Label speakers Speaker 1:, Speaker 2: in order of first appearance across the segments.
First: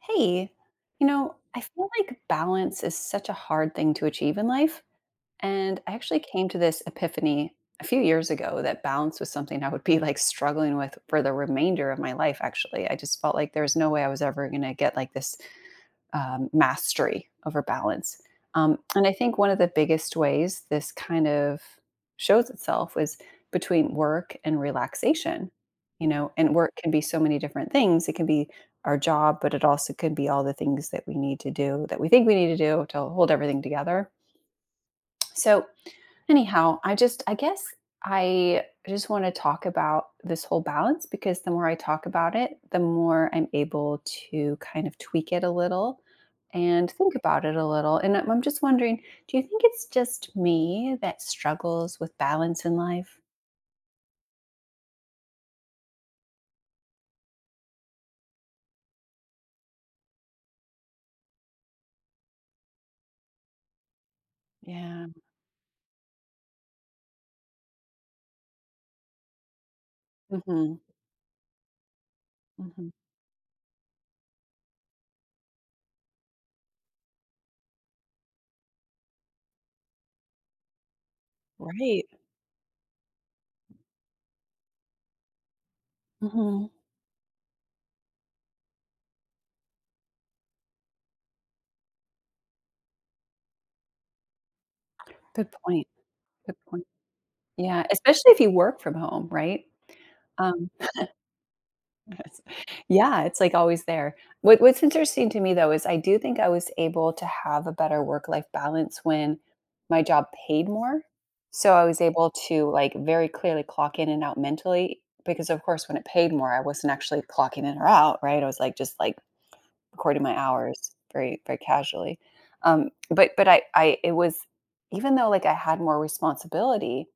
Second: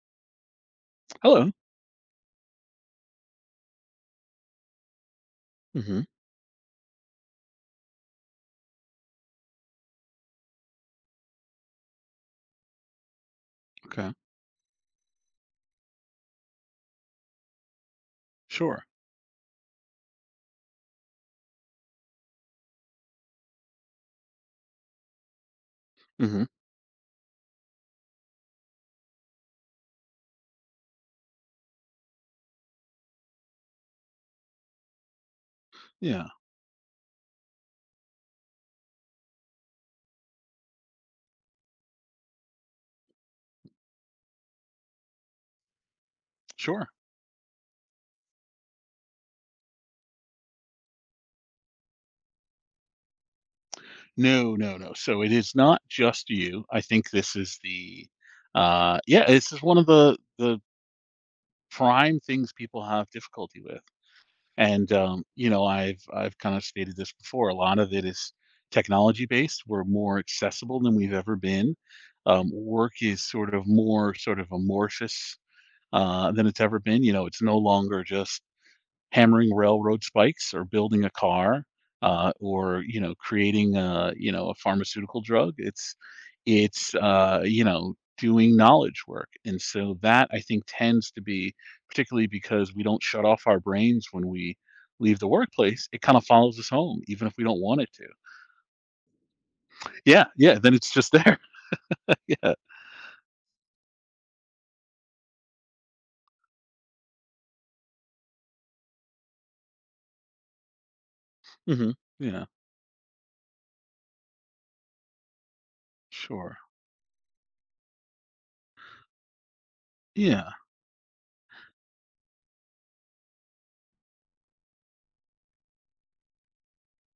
Speaker 1: Hey, you know,
Speaker 2: Hello.
Speaker 1: I feel like balance is such a hard thing to achieve in life. And I
Speaker 2: Mhm.
Speaker 1: actually came to this epiphany a few years ago that balance was something I would be like struggling with for the remainder of my life, actually. I just felt like there was no way I
Speaker 2: Okay.
Speaker 1: was ever going to get like this mastery over balance. Um,
Speaker 2: Sure.
Speaker 1: and I think one of the biggest ways this kind of shows itself is between work and relaxation. You know,
Speaker 2: Mhm.
Speaker 1: and work can be so many different things. It can be our job, but it also could be all the things that we need to do that we think we need to do to hold everything together. So
Speaker 2: Yeah.
Speaker 1: anyhow, I guess I just want to talk about this whole balance because the more I talk about it, the more I'm able to kind of tweak it a little
Speaker 2: Sure.
Speaker 1: and think about it a little. And I'm just wondering, do you think it's just me that struggles with balance in life?
Speaker 2: No, no, no. So it is not just you. I think this is this is one of the prime things people have difficulty with. And
Speaker 1: Yeah.
Speaker 2: I've kind of stated this before. A lot of it is technology based. We're more
Speaker 1: hmm
Speaker 2: accessible than we've ever been.
Speaker 1: hmm
Speaker 2: Work is sort of more sort of amorphous than it's ever been. It's no longer just hammering railroad spikes or building a car
Speaker 1: Right.
Speaker 2: or creating a you know a pharmaceutical drug. it's
Speaker 1: hmm
Speaker 2: it's doing knowledge work. And so that I think tends to be, particularly because we don't shut off our brains when we leave the
Speaker 1: Good point.
Speaker 2: workplace. It kind of
Speaker 1: Good
Speaker 2: follows us
Speaker 1: point.
Speaker 2: home even if we don't want
Speaker 1: Yeah,
Speaker 2: it to.
Speaker 1: especially if you work from home, right?
Speaker 2: Yeah, yeah,
Speaker 1: Um,
Speaker 2: then it's just there.
Speaker 1: Yes.
Speaker 2: Yeah.
Speaker 1: Yeah, it's, like, always there. What's interesting to me, though, is I do think I was able to have a better work-life balance when my job paid more. So I
Speaker 2: Hmm.
Speaker 1: was able
Speaker 2: Yeah.
Speaker 1: to, like, very clearly clock in and out mentally because, of course, when it paid more,
Speaker 2: Sure.
Speaker 1: I wasn't actually clocking in or out, right? I was, like, just, like, recording my
Speaker 2: Yeah.
Speaker 1: hours very, very casually. But I it was even though, like, I had more responsibility,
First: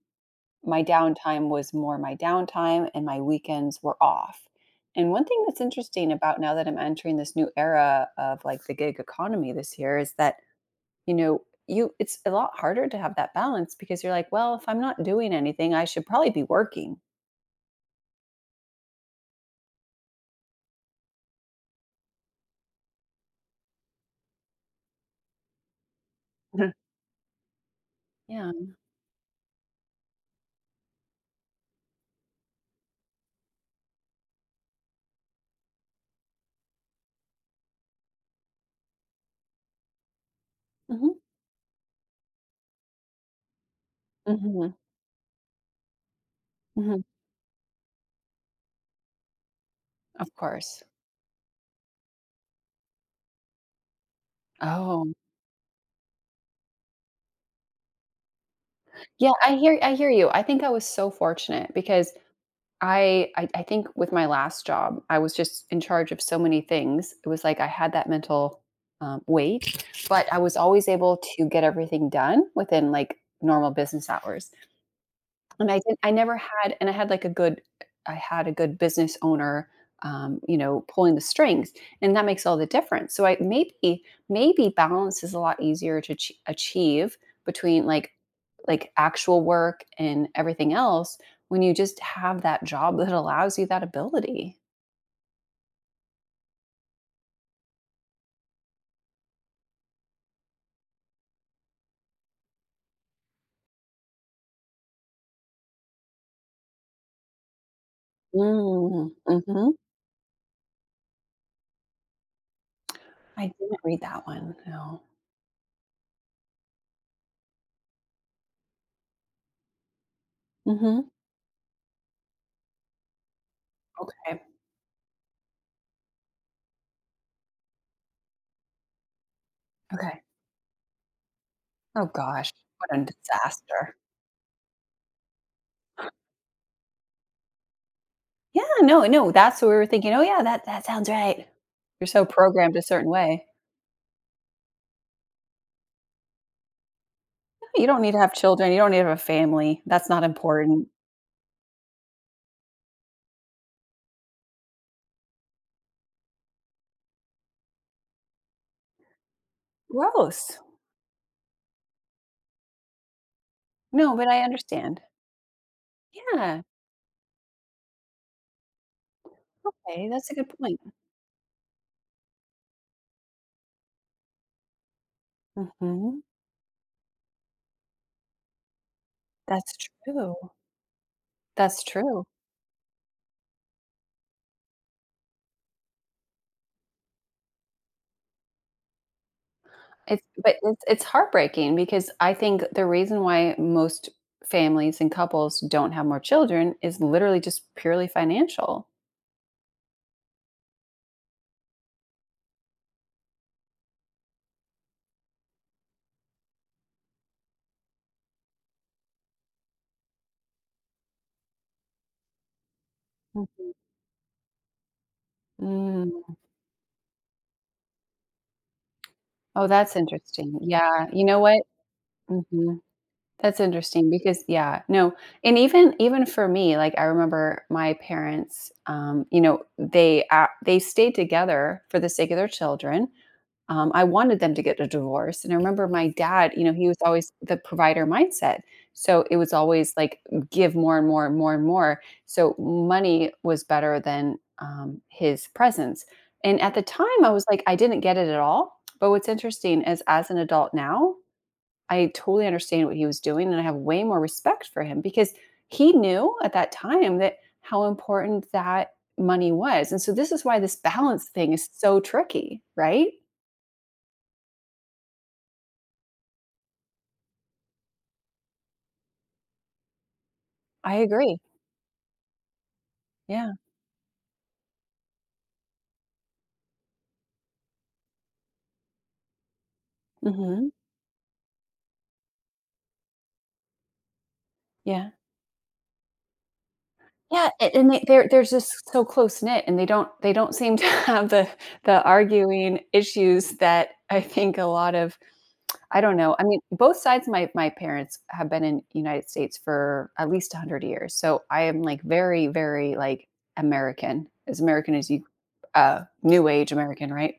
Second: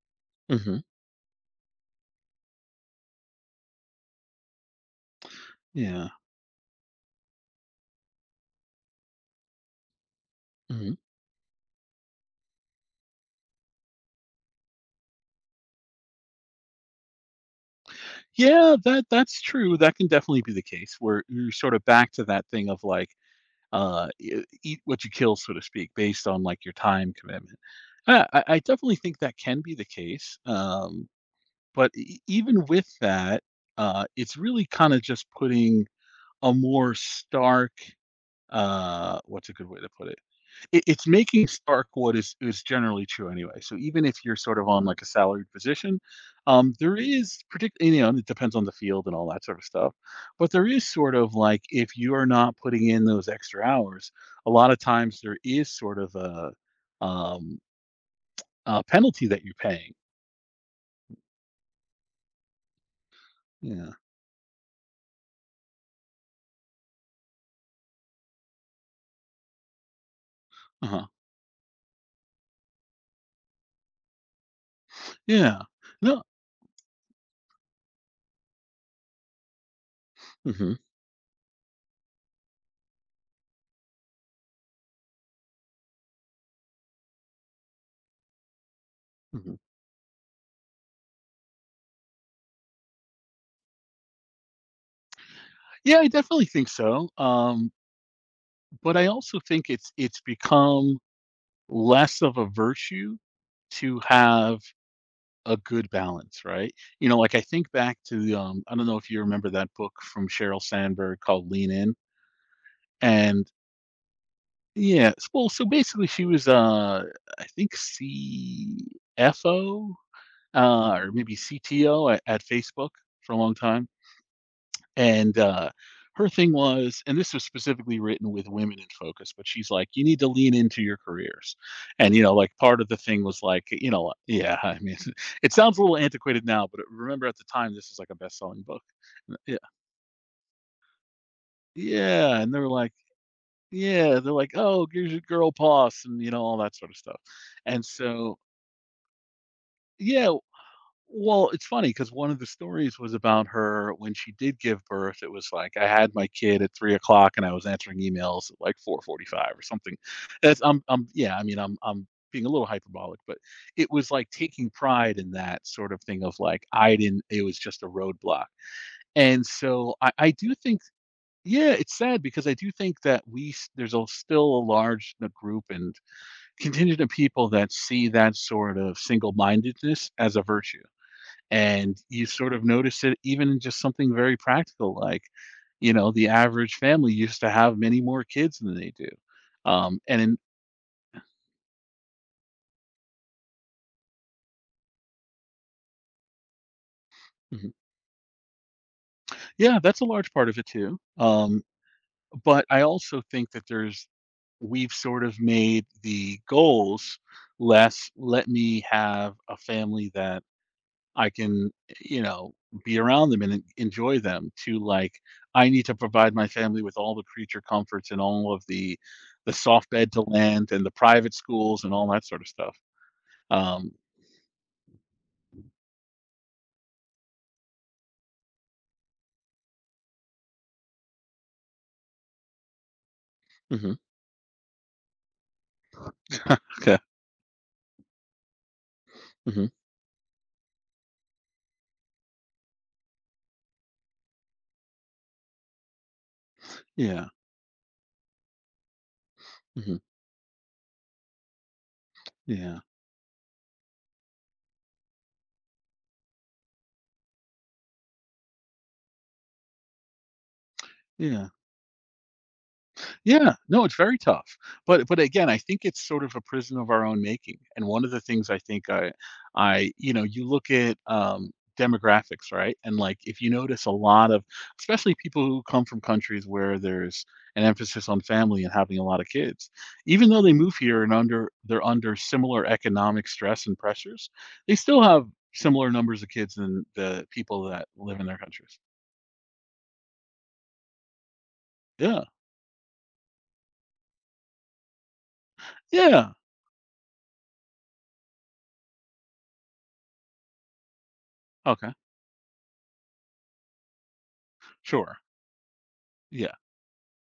Speaker 2: Hmm.
Speaker 1: my downtime was more my downtime and my weekends were off. And one thing that's
Speaker 2: Yeah.
Speaker 1: interesting about now that I'm entering this new era of like the gig economy this year is that,
Speaker 2: Mhm.
Speaker 1: you know, you it's a lot harder to have that balance because you're like, well, if I'm not doing anything, I should probably be working.
Speaker 2: Yeah, that's true. That can definitely be the case where you're sort of back to that thing of like eat what you kill, so to speak, based on like
Speaker 1: Mhm.
Speaker 2: your time commitment. I, I
Speaker 1: Yeah.
Speaker 2: I definitely think that can be the case. But even with that, it's really kind of just putting a more stark, uh, what's a good way to put it, it's
Speaker 1: hmm
Speaker 2: making stark what is generally true anyway. So even if you're sort of
Speaker 1: hmm
Speaker 2: on like a salaried position, there
Speaker 1: hmm
Speaker 2: is, particularly and it depends on the field and all that sort of stuff,
Speaker 1: Of
Speaker 2: but there
Speaker 1: course.
Speaker 2: is sort of like if you are not putting in those extra hours, a lot of
Speaker 1: Oh,
Speaker 2: times there is sort of um, a penalty
Speaker 1: yeah.
Speaker 2: that
Speaker 1: I
Speaker 2: you're
Speaker 1: hear. I
Speaker 2: paying.
Speaker 1: hear you. I think I was so fortunate because I think
Speaker 2: Yeah.
Speaker 1: with my last job, I was just in charge of so many things. It was like I had that mental weight, but I was always
Speaker 2: Uh-huh.
Speaker 1: able to get everything done within like normal business hours.
Speaker 2: Yeah.
Speaker 1: And I didn't I
Speaker 2: No.
Speaker 1: never had and I had, like, a good I had a good business owner, you
Speaker 2: Hmm.
Speaker 1: know, pulling the strings, and that makes all the difference. So I maybe maybe balance is a lot easier to ch achieve between, like, actual
Speaker 2: Hmm.
Speaker 1: work and everything else when you just have that job that allows you that ability.
Speaker 2: Yeah, I definitely think so. But I also think it's become less of a virtue to have a good balance, right? You know, like, I think back to, I don't know if
Speaker 1: Mm,
Speaker 2: you remember that
Speaker 1: mhm.
Speaker 2: book from Sheryl Sandberg called Lean In.
Speaker 1: I
Speaker 2: And,
Speaker 1: didn't read that one, no.
Speaker 2: yeah, s well, so basically she was, I think CFO,
Speaker 1: Mhm.
Speaker 2: or maybe CTO at Facebook for a long time.
Speaker 1: Okay,
Speaker 2: And her thing was, and this was specifically written with women in focus, but she's like, you need
Speaker 1: okay.
Speaker 2: to lean into your careers.
Speaker 1: Oh
Speaker 2: And, like
Speaker 1: gosh,
Speaker 2: part of the
Speaker 1: what a
Speaker 2: thing was like,
Speaker 1: disaster.
Speaker 2: yeah, I mean, it sounds a little antiquated now, but remember at the time, this was like a best
Speaker 1: Yeah,
Speaker 2: selling book.
Speaker 1: no, no,
Speaker 2: And, yeah.
Speaker 1: that's what we were thinking, "Oh, yeah, that that sounds right." You're so
Speaker 2: Yeah. And they were
Speaker 1: programmed a
Speaker 2: like,
Speaker 1: certain way.
Speaker 2: yeah, they're like, oh, here's your girl boss and, all that sort of stuff. And
Speaker 1: You don't need to have
Speaker 2: so,
Speaker 1: children, you don't need to have a family, that's not
Speaker 2: yeah,
Speaker 1: important.
Speaker 2: well, it's funny because one of the stories was about her when she did give birth. It was like, I had my kid at 3 o'clock and I was answering emails at like 4:45 or something.
Speaker 1: Gross.
Speaker 2: That's I'm yeah, I mean, I'm being a little hyperbolic, but it was
Speaker 1: No, but
Speaker 2: like
Speaker 1: I
Speaker 2: taking
Speaker 1: understand.
Speaker 2: pride in that sort of thing of
Speaker 1: Yeah,
Speaker 2: like, I didn't it was just a roadblock. And so
Speaker 1: okay,
Speaker 2: I,
Speaker 1: that's
Speaker 2: I
Speaker 1: a good
Speaker 2: do
Speaker 1: point.
Speaker 2: think, yeah, it's sad because I do think that there's still a large group and
Speaker 1: Mhm.
Speaker 2: contingent of people that see that sort of
Speaker 1: That's
Speaker 2: single-mindedness as
Speaker 1: true.
Speaker 2: a virtue,
Speaker 1: That's
Speaker 2: and
Speaker 1: true.
Speaker 2: you sort of notice it even in just something very practical, like, you know, the average family used to have many more kids than they do, and
Speaker 1: It's
Speaker 2: in—
Speaker 1: but it's heartbreaking because I think the reason why most families and couples don't have more children is literally just
Speaker 2: Mhm.
Speaker 1: purely financial.
Speaker 2: Yeah, that's a large part of it too, but I also think that there's we've sort of made the goals less "let me have a family that I can, you know, be around them and en
Speaker 1: Mhm.
Speaker 2: enjoy them" to, like, "I need to
Speaker 1: Mm.
Speaker 2: provide my family with all the creature comforts and all of the
Speaker 1: Oh,
Speaker 2: soft
Speaker 1: that's
Speaker 2: bed to
Speaker 1: interesting.
Speaker 2: land and the
Speaker 1: Yeah, you
Speaker 2: private
Speaker 1: know what?
Speaker 2: schools and all that sort of stuff."
Speaker 1: Mhm. That's
Speaker 2: Um
Speaker 1: interesting because yeah, no, and even for me, like I remember my parents, you know, they stayed together for the sake of their children.
Speaker 2: Mhm.
Speaker 1: I wanted them to get a divorce, and I remember my dad, you know, he was
Speaker 2: Okay.
Speaker 1: always the provider mindset. So it was
Speaker 2: Mhm.
Speaker 1: always like give more and more and more and more. So money was better than his presence. And at the time,
Speaker 2: Yeah.
Speaker 1: I was like, I didn't get it at all. But what's interesting
Speaker 2: Mhm.
Speaker 1: is, as an adult now, I totally
Speaker 2: Yeah.
Speaker 1: understand what he was doing, and I have way more respect for him because he knew at that time that how important that money was, and so this is why this balance
Speaker 2: Yeah.
Speaker 1: thing is so tricky, right?
Speaker 2: Yeah, no, it's very tough. But again, I think it's sort of a prison of our own making. And one of the things I think I you look
Speaker 1: I
Speaker 2: at,
Speaker 1: agree.
Speaker 2: demographics, right? And like, if you
Speaker 1: Yeah.
Speaker 2: notice, a lot of, especially, people who come from countries where there's an emphasis on family and having a lot of kids, even though they
Speaker 1: Mhm.
Speaker 2: move here and under they're under similar economic stress and pressures, they still
Speaker 1: Yeah.
Speaker 2: have similar numbers of kids than the
Speaker 1: Yeah,
Speaker 2: people
Speaker 1: a
Speaker 2: that
Speaker 1: and they
Speaker 2: live in their
Speaker 1: they're
Speaker 2: countries.
Speaker 1: just so close-knit, and they don't seem to have the
Speaker 2: Yeah.
Speaker 1: arguing issues that I think a lot of I don't
Speaker 2: Yeah.
Speaker 1: know. I mean, both sides of my parents have been in United States for at least 100 years, so I am,
Speaker 2: Okay.
Speaker 1: like, very, very, like, American as
Speaker 2: Sure.
Speaker 1: you new
Speaker 2: Yeah.
Speaker 1: age American, right?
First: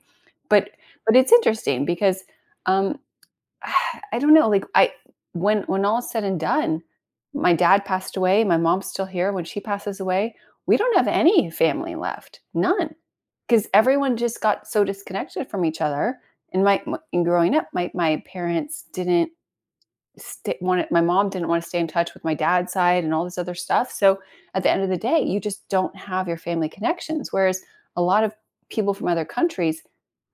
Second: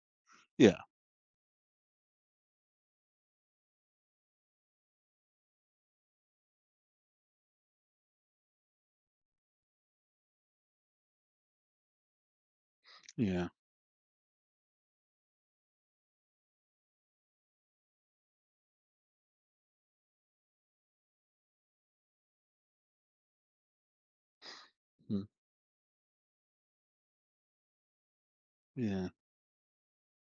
Speaker 1: But
Speaker 2: Yeah.
Speaker 1: but it's interesting because, um, I don't know, like, I when all is said and done, my dad passed away, my mom's still here, when she passes away, we don't have any family left, none,
Speaker 2: Yeah.
Speaker 1: because everyone just got so disconnected from each other, and my m and growing up, my parents didn't st wanna my mom didn't wanna stay in touch with my dad's side and all this other stuff, so at the end of the day,
Speaker 2: Hmm.
Speaker 1: you just don't have your family connections, whereas a lot of people from
Speaker 2: Yeah.
Speaker 1: other countries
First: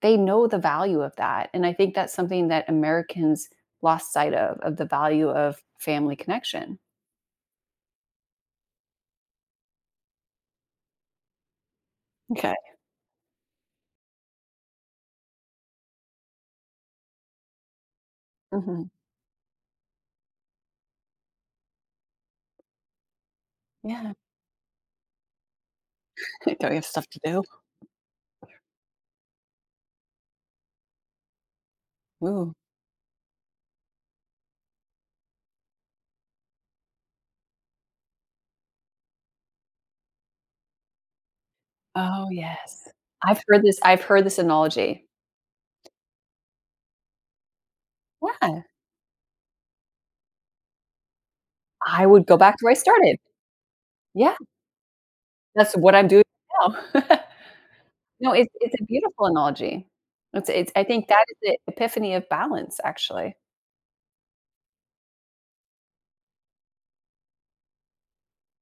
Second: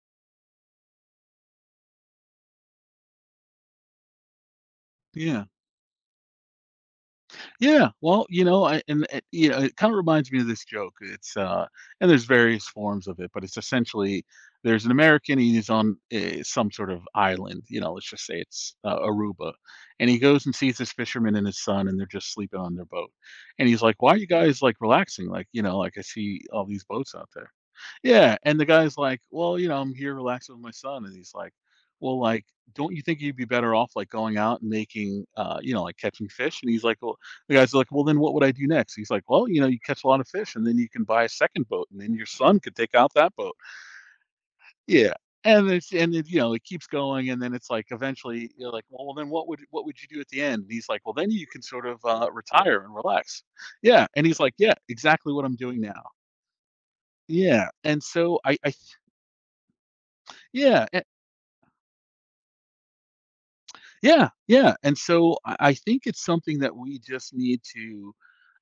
Speaker 1: they know the value of that, and I think that's something that Americans lost sight of the value
Speaker 2: Yeah.
Speaker 1: of family connection.
Speaker 2: Yeah, well, you know, I and it kind of reminds me of this joke. It's and there's
Speaker 1: Okay.
Speaker 2: various forms of it, but it's essentially there's an American. He's on some sort of island. Let's just say it's
Speaker 1: Mhm.
Speaker 2: Aruba, and he goes and sees this fisherman and his son, and they're just sleeping on their boat. And he's like, "Why
Speaker 1: Yeah.
Speaker 2: are you guys like relaxing? Like, you know, like I see all
Speaker 1: Don't you
Speaker 2: these
Speaker 1: have stuff
Speaker 2: boats
Speaker 1: to
Speaker 2: out
Speaker 1: do?
Speaker 2: there." Yeah, and the guy's like, "Well, you know, I'm here relaxing with my son," and he's like, "Well, like,
Speaker 1: Ooh.
Speaker 2: don't you think you'd be better off like going out and making, you know, like catching fish?" And he's like, "Well." The guy's like, "Well, then what would I do next?" He's like, "Well, you know, you catch a lot of fish, and then you can buy a second boat, and then your
Speaker 1: Oh,
Speaker 2: son could
Speaker 1: yes.
Speaker 2: take out that boat."
Speaker 1: I've heard this analogy.
Speaker 2: Yeah, and it it keeps going, and then it's like eventually
Speaker 1: Yeah.
Speaker 2: you're like, "Well, then what would you do at the end?" And he's like, "Well, then you can sort of,
Speaker 1: I would go back to where I
Speaker 2: retire and
Speaker 1: started.
Speaker 2: relax." Yeah, and
Speaker 1: Yeah,
Speaker 2: he's like, "Yeah, exactly what I'm
Speaker 1: that's
Speaker 2: doing
Speaker 1: what
Speaker 2: now."
Speaker 1: I'm doing now.
Speaker 2: Yeah, and
Speaker 1: No,
Speaker 2: so I
Speaker 1: it's a beautiful analogy. It's I
Speaker 2: yeah.
Speaker 1: think that is the epiphany of balance, actually.
Speaker 2: Yeah, yeah. And so I think it's something that we just need to,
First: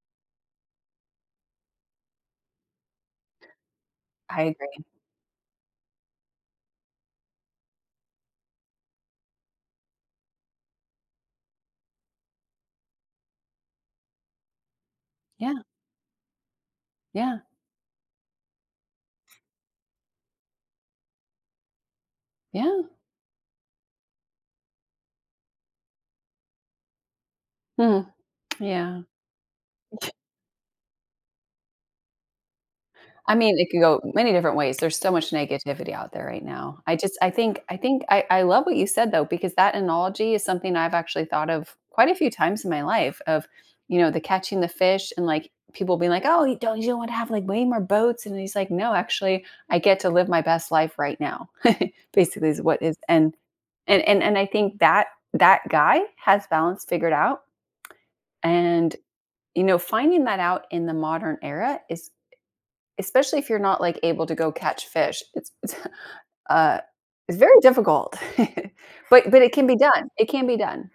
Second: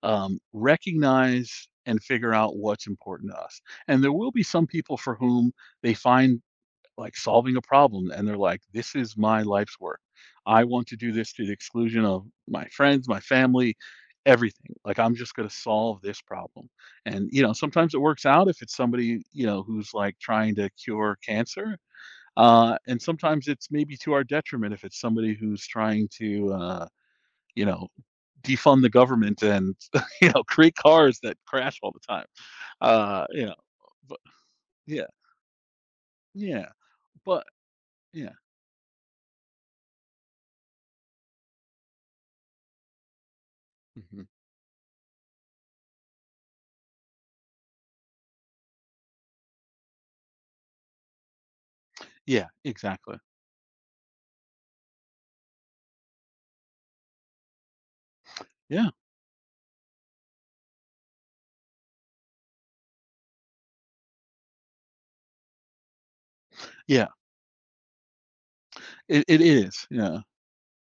Speaker 2: recognize and figure out what's important to us. And there will
Speaker 1: I
Speaker 2: be some
Speaker 1: agree.
Speaker 2: people for whom they find like solving a problem, and they're like, this is my life's work. I want to do this to the exclusion of my friends, my family, everything. Like, I'm just going
Speaker 1: Yeah,
Speaker 2: to solve this problem. And,
Speaker 1: yeah,
Speaker 2: you know, sometimes it works out if it's somebody, you know, who's like trying to cure cancer,
Speaker 1: yeah.
Speaker 2: and sometimes it's maybe to our detriment if it's somebody who's trying to, you know,
Speaker 1: Hmm,
Speaker 2: defund the
Speaker 1: yeah.
Speaker 2: government and you know create cars that crash all the time. Uh,
Speaker 1: I
Speaker 2: you know,
Speaker 1: mean, it could go
Speaker 2: but
Speaker 1: many different ways. There's
Speaker 2: yeah,
Speaker 1: so much negativity out there right
Speaker 2: yeah,
Speaker 1: now. I just I
Speaker 2: but
Speaker 1: think I think
Speaker 2: yeah.
Speaker 1: I love what you said though, because that analogy is something I've actually thought of quite a few times in my life of, you know, the
Speaker 2: Mhm.
Speaker 1: catching the fish and like people being like, "Oh, you don't want to have like way more boats." And he's like, "No, actually, I get to live my best life right now."
Speaker 2: Yeah,
Speaker 1: Basically is what is
Speaker 2: exactly.
Speaker 1: and I think that that guy has balance figured out
Speaker 2: Yeah,
Speaker 1: and you know, finding that out in the modern era is especially if you're not, like, able to go catch fish. It's, uh,
Speaker 2: yeah,
Speaker 1: it's very difficult.
Speaker 2: it,
Speaker 1: But
Speaker 2: it
Speaker 1: it can be
Speaker 2: is.
Speaker 1: done.
Speaker 2: Yeah.
Speaker 1: It can be done.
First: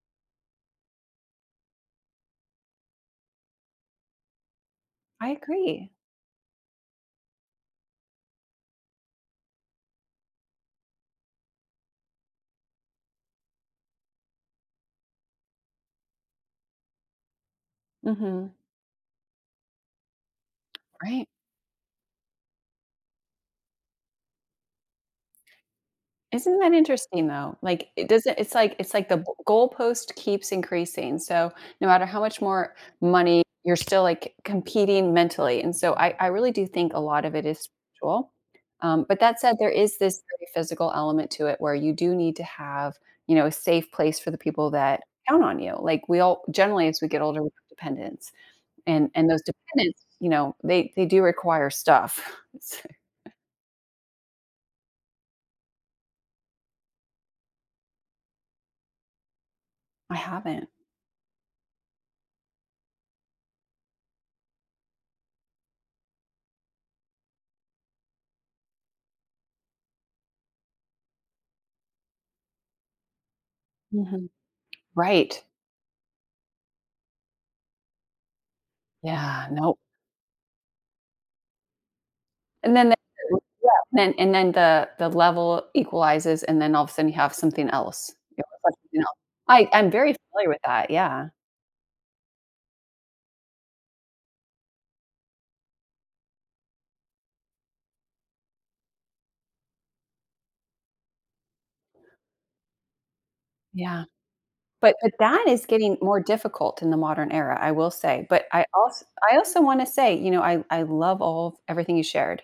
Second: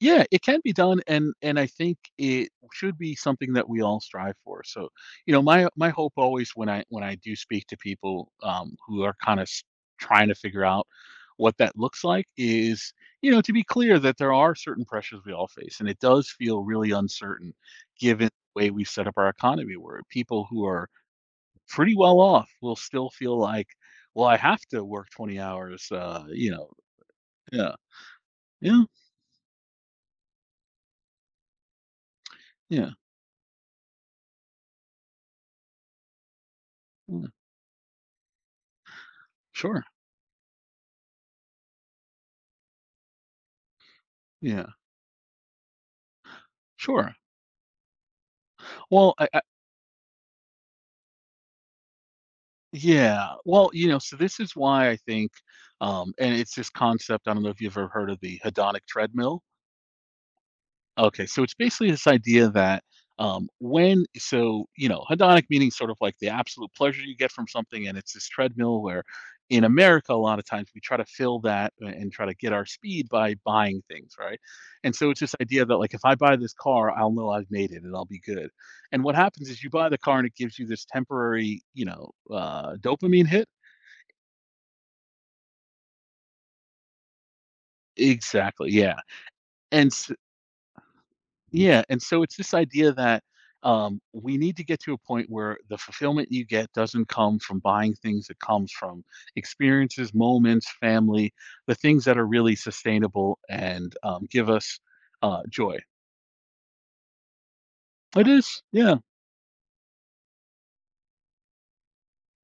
Speaker 2: Yeah, it can be done, and I think it should be something that we all strive for. So,
Speaker 1: I
Speaker 2: you know, my
Speaker 1: agree.
Speaker 2: hope always when I do speak to people, who are kind of trying to figure out what that looks like, is, to be clear that there are certain pressures we all face, and it does feel really uncertain given
Speaker 1: Mhm.
Speaker 2: the way we've set up our economy, where people who are
Speaker 1: Right.
Speaker 2: pretty well off will still feel like, well, I have to work 20 hours.
Speaker 1: Isn't that interesting though?
Speaker 2: Yeah,
Speaker 1: Like, it doesn't
Speaker 2: yeah,
Speaker 1: it's like the b goalpost keeps increasing, so no matter how much more
Speaker 2: yeah,
Speaker 1: money, you're still, like, competing mentally, and so I really do think a lot
Speaker 2: yeah,
Speaker 1: of it is spiritual, but that said, there
Speaker 2: sure,
Speaker 1: is this very physical element to it where you do need to have, you know, a safe place for the
Speaker 2: yeah,
Speaker 1: people that count on you, like, we all generally, as we
Speaker 2: sure.
Speaker 1: get older, we have dependents,
Speaker 2: Well,
Speaker 1: and
Speaker 2: I
Speaker 1: those dependents, you know, they do require stuff.
Speaker 2: yeah. Well, so this is why I think, and it's this concept, I don't know if you've ever heard of the hedonic treadmill.
Speaker 1: I haven't.
Speaker 2: Okay, so it's basically this idea that, when, so, hedonic meaning sort of like the absolute pleasure you get from something, and it's this treadmill where in America, a lot of times we try to fill that and try to get our speed by buying things,
Speaker 1: Mhm.
Speaker 2: right? And so it's this
Speaker 1: Right.
Speaker 2: idea that, like, if I buy this car, I'll know I've made it and I'll be good. And what
Speaker 1: Yeah,
Speaker 2: happens is you
Speaker 1: no.
Speaker 2: buy the car and it gives you this temporary,
Speaker 1: And then the
Speaker 2: dopamine hit.
Speaker 1: yeah, then and then the level equalizes, and then all of a sudden you have something else. You
Speaker 2: Exactly.
Speaker 1: have something
Speaker 2: Yeah.
Speaker 1: else. I'm
Speaker 2: And,
Speaker 1: very familiar with that, yeah.
Speaker 2: yeah, and so it's this idea that, we need to get to a point where the fulfillment you get doesn't come from buying things, it comes from experiences, moments, family, the things that are really sustainable and,
Speaker 1: Yeah.
Speaker 2: give us
Speaker 1: But that is
Speaker 2: joy.
Speaker 1: getting more difficult in the modern era, I will say.
Speaker 2: It
Speaker 1: But
Speaker 2: is, yeah.
Speaker 1: I also wanna say, you know, I love all of everything you shared.